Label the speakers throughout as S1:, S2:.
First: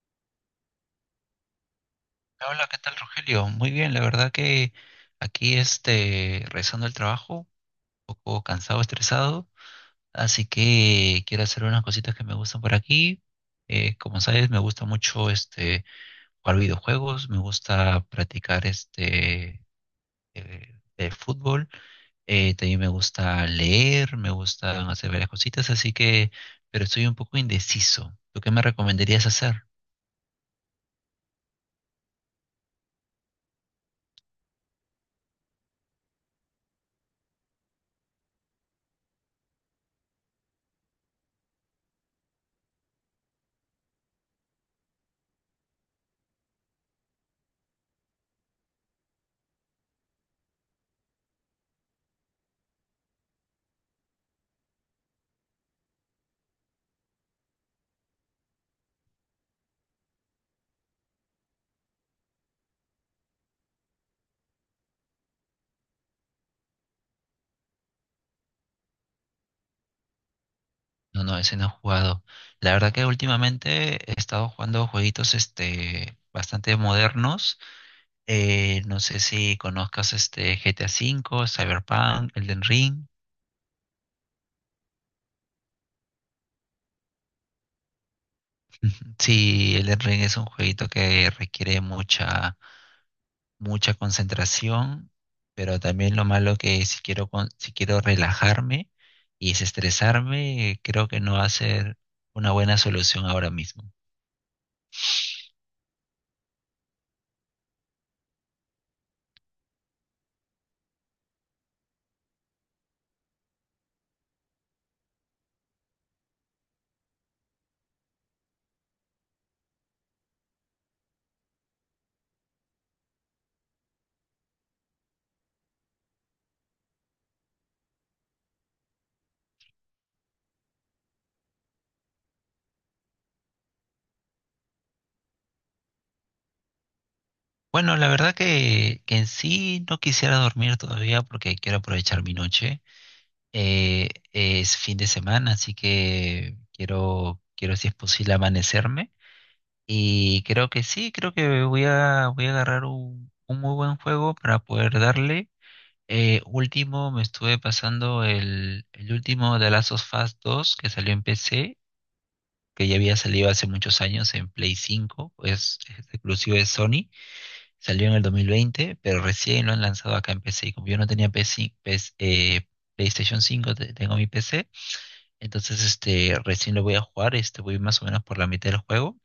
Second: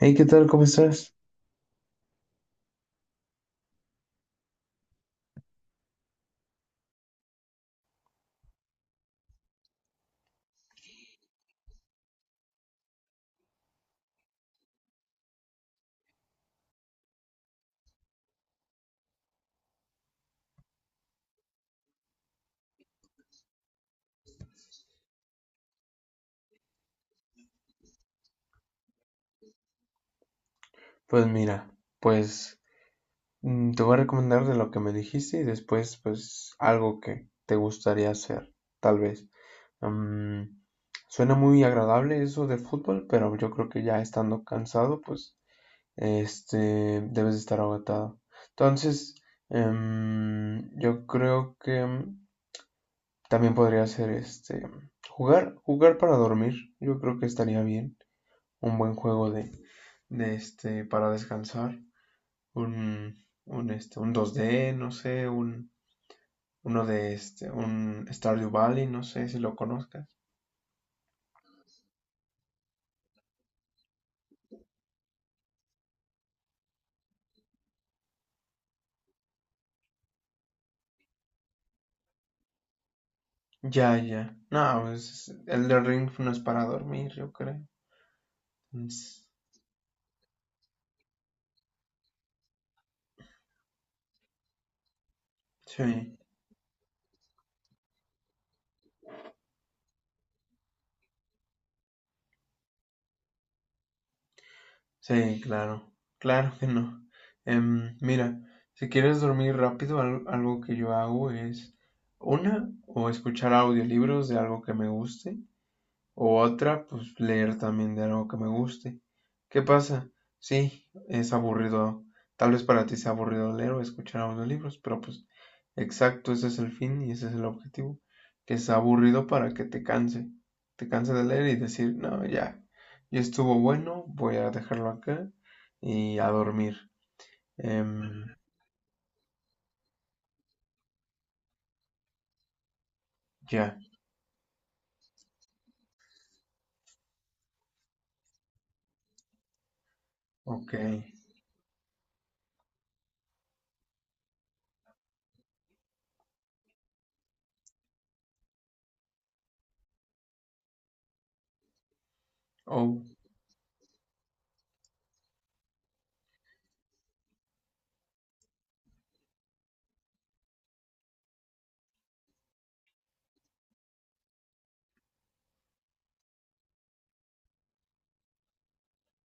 S1: Hey, ¿qué tal? ¿Cómo estás?
S2: Hola, ¿qué tal, Rogelio? Muy bien, la verdad que aquí regresando al trabajo, un poco cansado, estresado, así que quiero hacer unas cositas que me gustan por aquí. Como sabes, me gusta mucho jugar videojuegos, me gusta practicar el fútbol, también me gusta leer, me gustan hacer varias cositas, así que, pero estoy un poco indeciso. ¿Tú qué me recomendarías hacer?
S1: Pues mira, pues te voy a recomendar de lo que me dijiste y después pues algo que te gustaría hacer, tal vez. Mm, suena muy agradable eso de fútbol, pero yo creo que ya estando cansado, pues este debes de estar agotado. Entonces, yo creo que también podría ser jugar para dormir. Yo creo que estaría bien, un buen juego de para descansar. Un 2D, no sé, uno de un Stardew Valley, no sé si lo conozcas.
S2: No, no, ese no he jugado. La verdad que últimamente he estado jugando jueguitos bastante modernos. No sé si conozcas este GTA V, Cyberpunk, Elden Ring.
S1: Ya, ya. No, pues el de Ring no es para dormir, yo creo.
S2: Sí, Elden Ring es un jueguito que requiere mucha, mucha concentración, pero también
S1: Sí,
S2: lo malo que si quiero, si quiero relajarme y desestresarme, creo que no va a ser una buena solución ahora mismo.
S1: sí, claro. Claro que no. Mira, si quieres dormir rápido, algo que yo hago es o escuchar audiolibros de algo que me guste. O otra, pues leer también de algo que me guste. ¿Qué pasa? Sí, es aburrido. Tal vez para ti sea aburrido leer o escuchar audiolibros, pero pues exacto, ese es el fin y ese es el objetivo. Que sea aburrido para que te canse. Te canse de leer y decir, no, ya, ya estuvo bueno, voy a dejarlo acá y a dormir.
S2: Bueno, la
S1: Em,
S2: verdad que en sí no quisiera dormir todavía porque quiero aprovechar mi noche.
S1: ya,
S2: Es fin de semana, así que quiero, si es posible amanecerme. Y creo
S1: ok.
S2: que sí, creo que voy a agarrar un muy buen juego para poder darle. Último, me estuve pasando el último de Last of Us 2 que salió en PC, que ya
S1: Oh,
S2: había salido hace muchos años en Play 5, es exclusivo de Sony. Salió en el 2020, pero recién lo han lanzado acá en PC. Y como yo no tenía PC, PS, PlayStation 5, tengo mi PC. Entonces, recién lo voy a jugar. Voy más o menos por la mitad del juego.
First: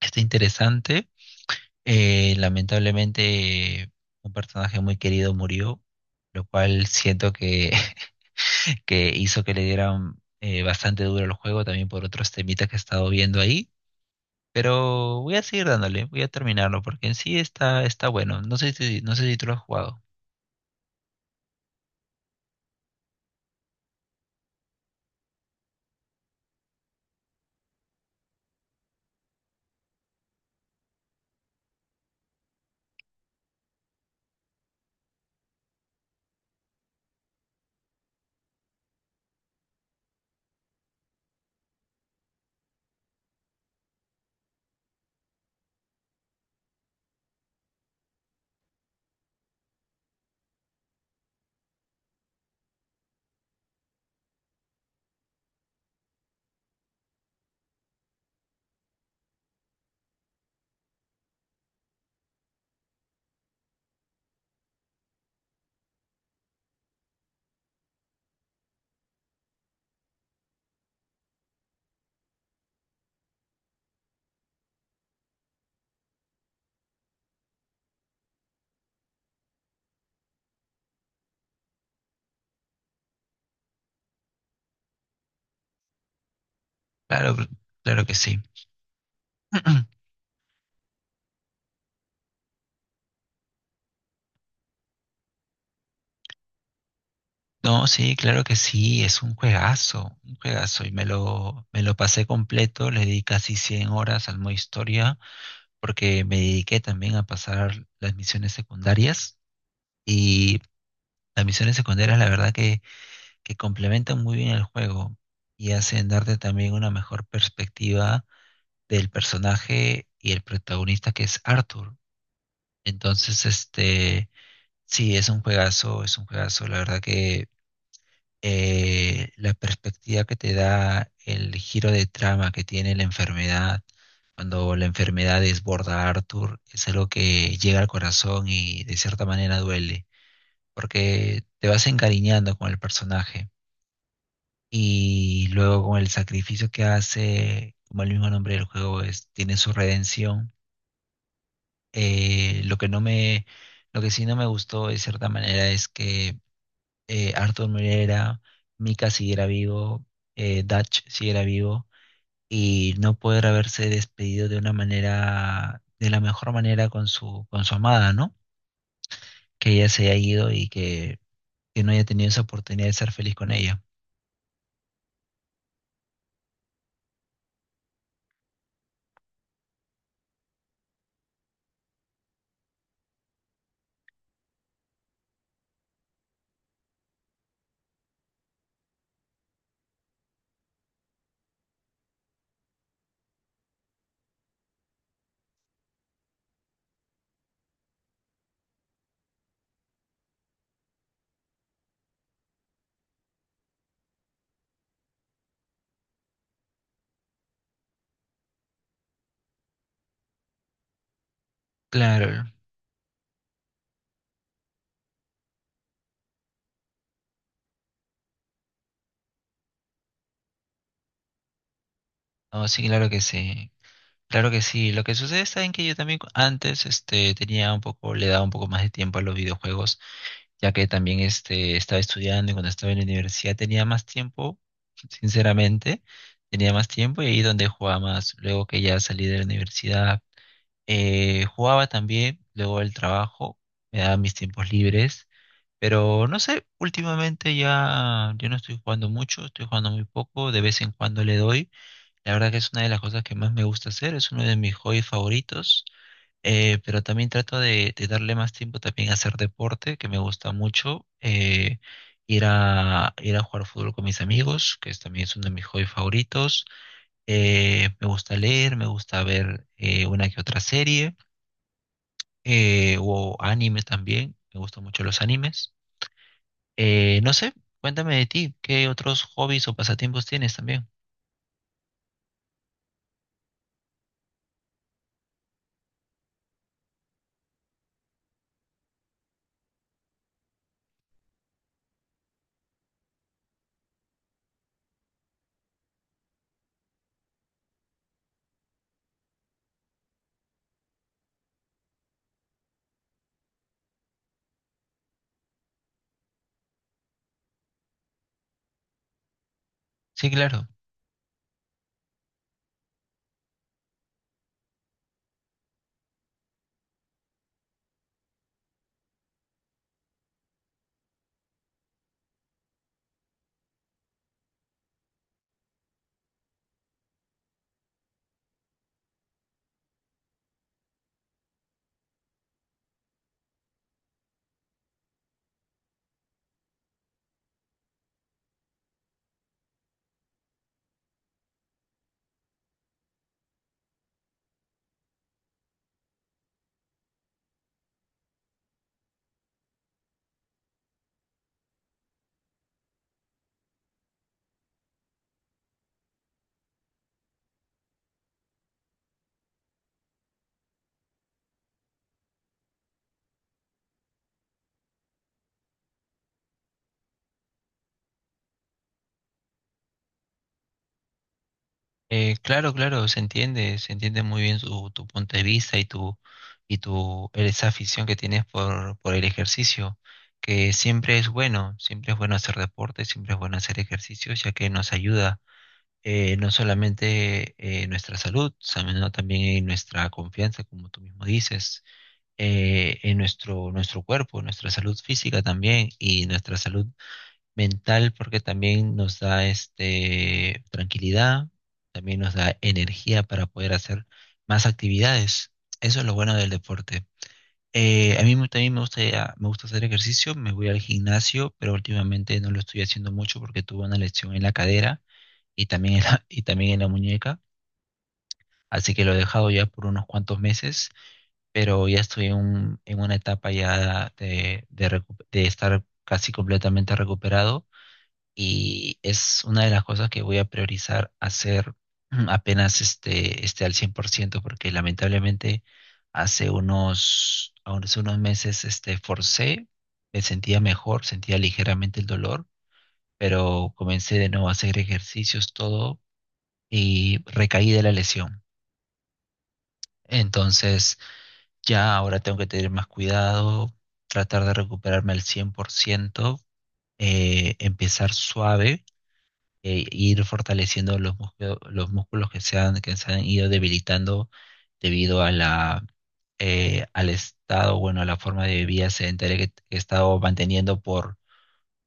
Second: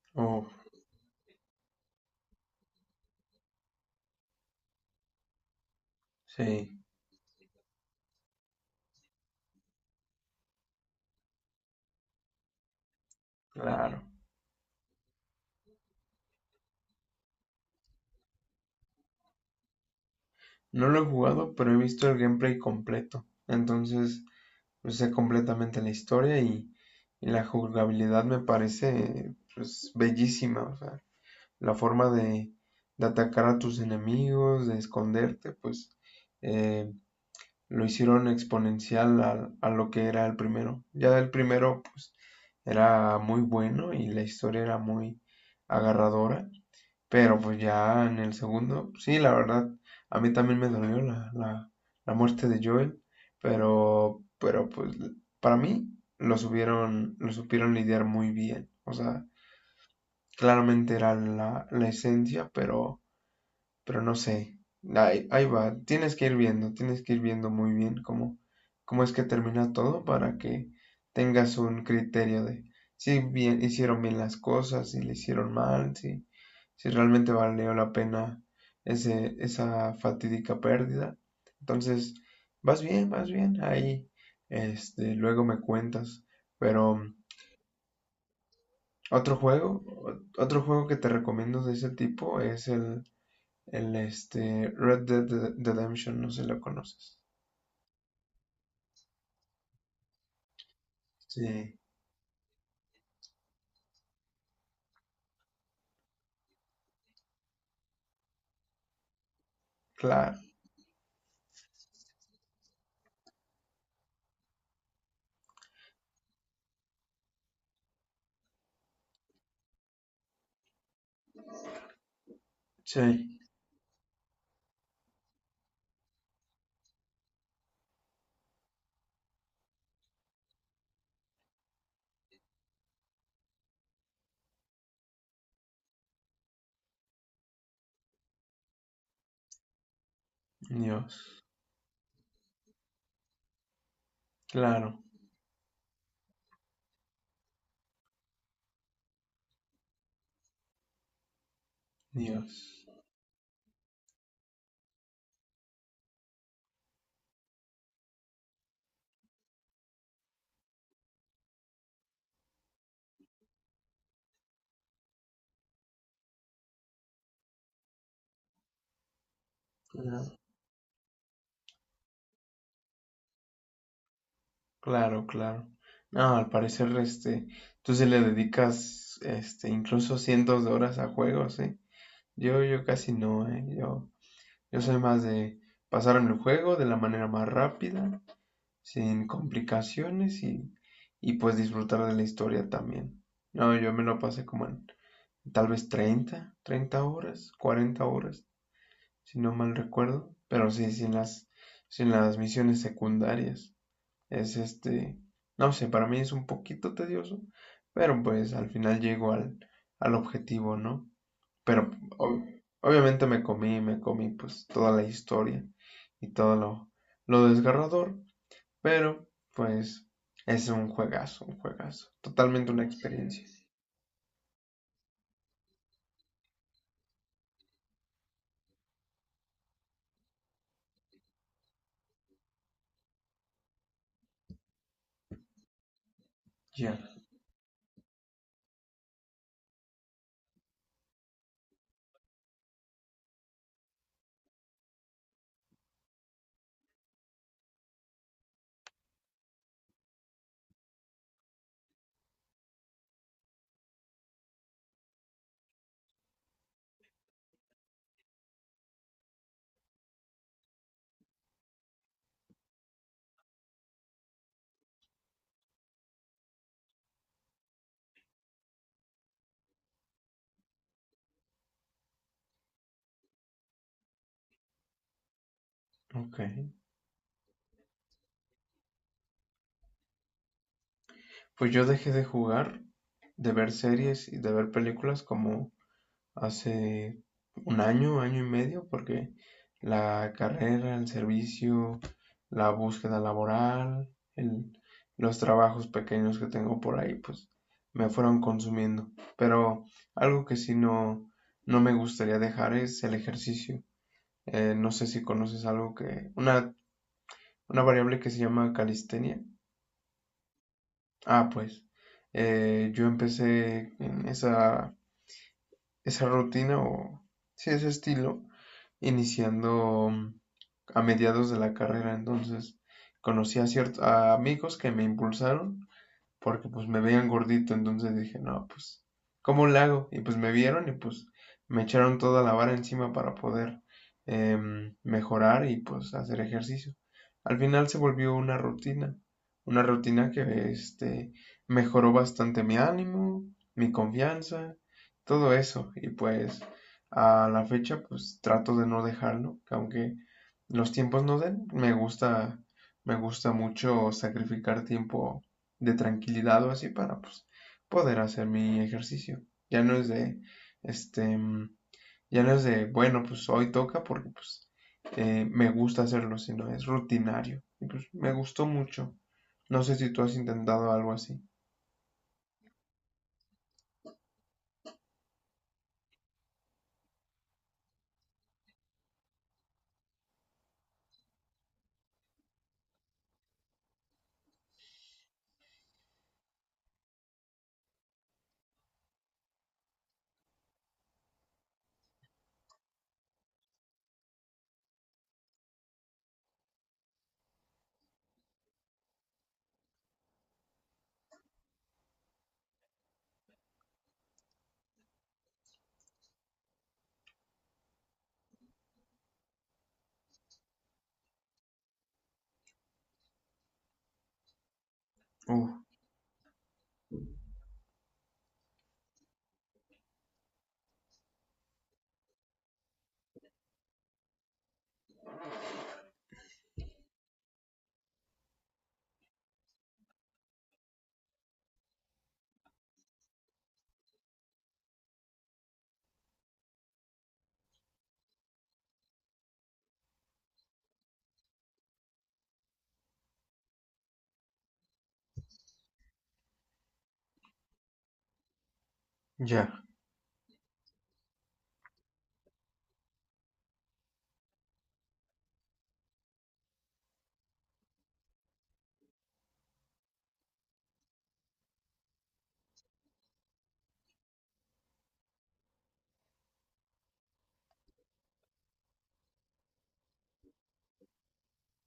S2: Está
S1: oh,
S2: interesante. Lamentablemente, un personaje muy querido murió, lo
S1: sí,
S2: cual siento que, que hizo que le dieran bastante duro al juego, también por otros temitas que he estado viendo ahí.
S1: claro.
S2: Pero voy a seguir dándole, voy a terminarlo, porque en sí está bueno. No sé si tú lo has jugado.
S1: No lo he jugado, pero he visto el gameplay completo. Entonces, usé completamente en la historia y, la jugabilidad me parece pues bellísima, o sea, la forma de atacar a tus enemigos, de esconderte, pues eh, lo hicieron exponencial a lo que era el primero. Ya el primero pues era muy bueno y la historia era muy agarradora, pero pues ya en el segundo, sí, la verdad, a mí también me dolió la, muerte de Joel, pero, pues para mí lo supieron lidiar muy bien. O sea, claramente era la, esencia, pero no sé, ahí va, tienes que ir viendo, muy bien cómo es que termina todo para que tengas un criterio de si bien hicieron bien las cosas, si le hicieron mal, si realmente valió la pena esa fatídica pérdida. Entonces, vas bien, ahí, luego me cuentas. Pero
S2: Claro, claro que sí.
S1: otro juego, que te recomiendo de ese tipo es el Red Dead Redemption, no sé si lo conoces.
S2: No, sí, claro que sí, es un juegazo, un juegazo. Y me lo,
S1: Sí,
S2: me lo pasé completo, le di casi 100 horas al modo historia, porque me dediqué también a pasar las misiones secundarias.
S1: claro.
S2: Y las misiones secundarias, la verdad que complementan muy bien el juego y hacen darte también una mejor perspectiva del personaje y el protagonista que es Arthur.
S1: Sí,
S2: Entonces, sí, es un juegazo, la verdad que la perspectiva que te da el giro de trama que tiene la enfermedad, cuando la enfermedad desborda a Arthur, es algo que llega al corazón y de cierta manera duele,
S1: Dios.
S2: porque te vas encariñando con el personaje
S1: Claro,
S2: y luego con el sacrificio que hace, como el mismo nombre del juego es, tiene su redención. Eh, lo
S1: Dios.
S2: que no me, lo que sí no me gustó de cierta manera es que Arthur Moreira, Mika siguiera vivo, Dutch siguiera vivo y no poder haberse despedido de una manera, de la mejor manera con su amada, ¿no? Que ella se haya
S1: Claro,
S2: ido y que no haya tenido esa oportunidad de ser feliz con ella.
S1: claro. Claro. No, al parecer, tú se le dedicas, incluso cientos de horas a juegos, ¿eh? Yo, casi no, ¿eh? yo soy más de pasarme el juego de la manera más rápida, sin complicaciones y pues disfrutar de la historia también. No, yo me lo pasé como en tal vez 30 horas, 40 horas, si no mal recuerdo, pero sí, sin las, misiones secundarias. Es no sé, para mí es un poquito tedioso, pero pues al final llego al, objetivo, ¿no? Pero
S2: Claro,
S1: obviamente me comí, pues toda la historia y todo lo desgarrador, pero pues es un juegazo,
S2: no,
S1: totalmente una
S2: sí, claro que
S1: experiencia.
S2: sí. Claro que sí. Lo que sucede está en que yo también antes tenía un poco, le daba un poco más de tiempo a los videojuegos, ya que también estaba estudiando, y cuando estaba en la universidad tenía más tiempo, sinceramente, tenía más
S1: Ya,
S2: tiempo, y ahí donde jugaba más. Luego que ya salí de la universidad, jugaba también, luego el trabajo, me daba mis tiempos libres, pero no sé, últimamente ya yo no estoy jugando mucho, estoy jugando muy poco, de vez en cuando le doy. La verdad que es una de las cosas que más me gusta hacer, es uno de mis hobbies favoritos. Pero también trato de darle más tiempo también a hacer deporte, que me gusta mucho. Ir a jugar fútbol con mis amigos, que es, también es uno de mis hobbies favoritos. Me gusta leer, me gusta ver una que otra serie, o anime también. Me gustan mucho los animes.
S1: ok.
S2: No sé, cuéntame de ti, ¿qué otros hobbies o pasatiempos tienes también?
S1: Pues yo dejé de jugar, de ver series y de ver películas como hace un año, año y medio, porque la carrera, el servicio, la búsqueda laboral, el- los trabajos pequeños que tengo por ahí, pues me fueron consumiendo. Pero algo que sí no, no me gustaría dejar es el ejercicio. No sé si conoces una variable que se llama calistenia.
S2: Sí, claro.
S1: Ah, pues yo empecé en esa rutina o sí, ese estilo, iniciando a mediados de la carrera. Entonces conocí a ciertos amigos que me impulsaron porque pues me veían gordito, entonces dije, no, pues, ¿cómo le hago? Y pues me vieron y pues me echaron toda la vara encima para poder mejorar y pues hacer ejercicio. Al final se volvió una rutina, que mejoró bastante mi ánimo, mi confianza, todo eso. Y pues a la fecha pues trato de no dejarlo, que aunque los tiempos no den, me gusta mucho sacrificar tiempo de tranquilidad o así para pues, poder hacer mi ejercicio. Ya no es de, este, ya no es de, bueno, pues hoy toca porque pues me gusta hacerlo, sino es rutinario. Y pues me gustó mucho. No sé si tú has intentado algo así.
S2: Claro, claro, se entiende muy bien tu punto de vista y tu esa afición que tienes por el ejercicio, que siempre es bueno hacer deporte, siempre es bueno hacer ejercicio, ya que nos ayuda, no solamente nuestra salud, sino también en nuestra confianza, como tú mismo dices, en nuestro cuerpo, nuestra salud física también, y nuestra salud mental, porque también nos da tranquilidad, también nos da energía para poder hacer más actividades. Eso es lo bueno del deporte. A mí también me gusta hacer ejercicio, me voy al gimnasio, pero últimamente no lo estoy haciendo mucho porque tuve una lesión en la cadera y
S1: Uh,
S2: también en la, y también en la muñeca, así que lo he dejado ya por unos cuantos meses, pero ya estoy en una etapa ya de estar casi completamente recuperado, y es una de las cosas que voy a priorizar hacer apenas esté al 100%, porque lamentablemente hace unos meses forcé, me sentía mejor, sentía ligeramente el dolor, pero comencé de nuevo a hacer ejercicios, todo, y recaí de la lesión.
S1: ya,
S2: Entonces ya ahora tengo que tener más cuidado, tratar de recuperarme al 100%, empezar suave, ir fortaleciendo los músculos que se han ido debilitando debido a la, al estado, bueno, a la forma de vida sedentaria que he estado manteniendo por,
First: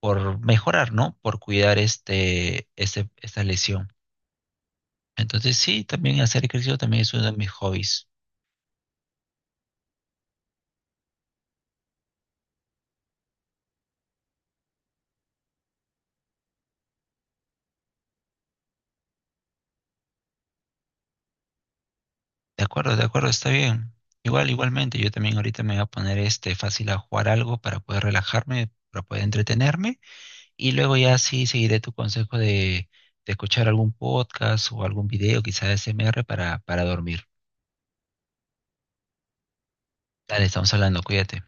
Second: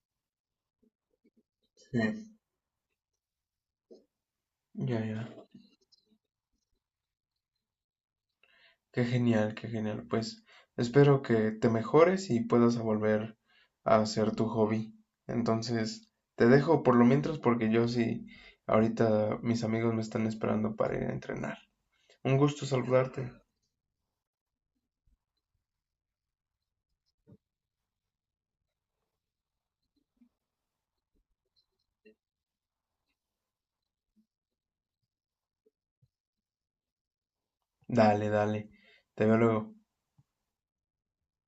S2: por mejorar, ¿no? Por cuidar
S1: sí.
S2: esta lesión.
S1: Ya, ya.
S2: Entonces, sí, también hacer ejercicio también es uno de mis hobbies.
S1: Qué genial, qué genial. Pues espero que te mejores y puedas volver a hacer tu hobby. Entonces, te dejo por lo mientras porque yo sí, ahorita mis amigos me están esperando para ir a entrenar. Un gusto
S2: De acuerdo,
S1: saludarte.
S2: está bien. Igualmente, yo también ahorita me voy a poner fácil a jugar algo para poder relajarme, para poder entretenerme. Y luego ya sí seguiré tu consejo de escuchar algún podcast o algún video, quizás SMR para dormir.
S1: Dale, dale. Te veo luego.
S2: Dale, estamos hablando, cuídate.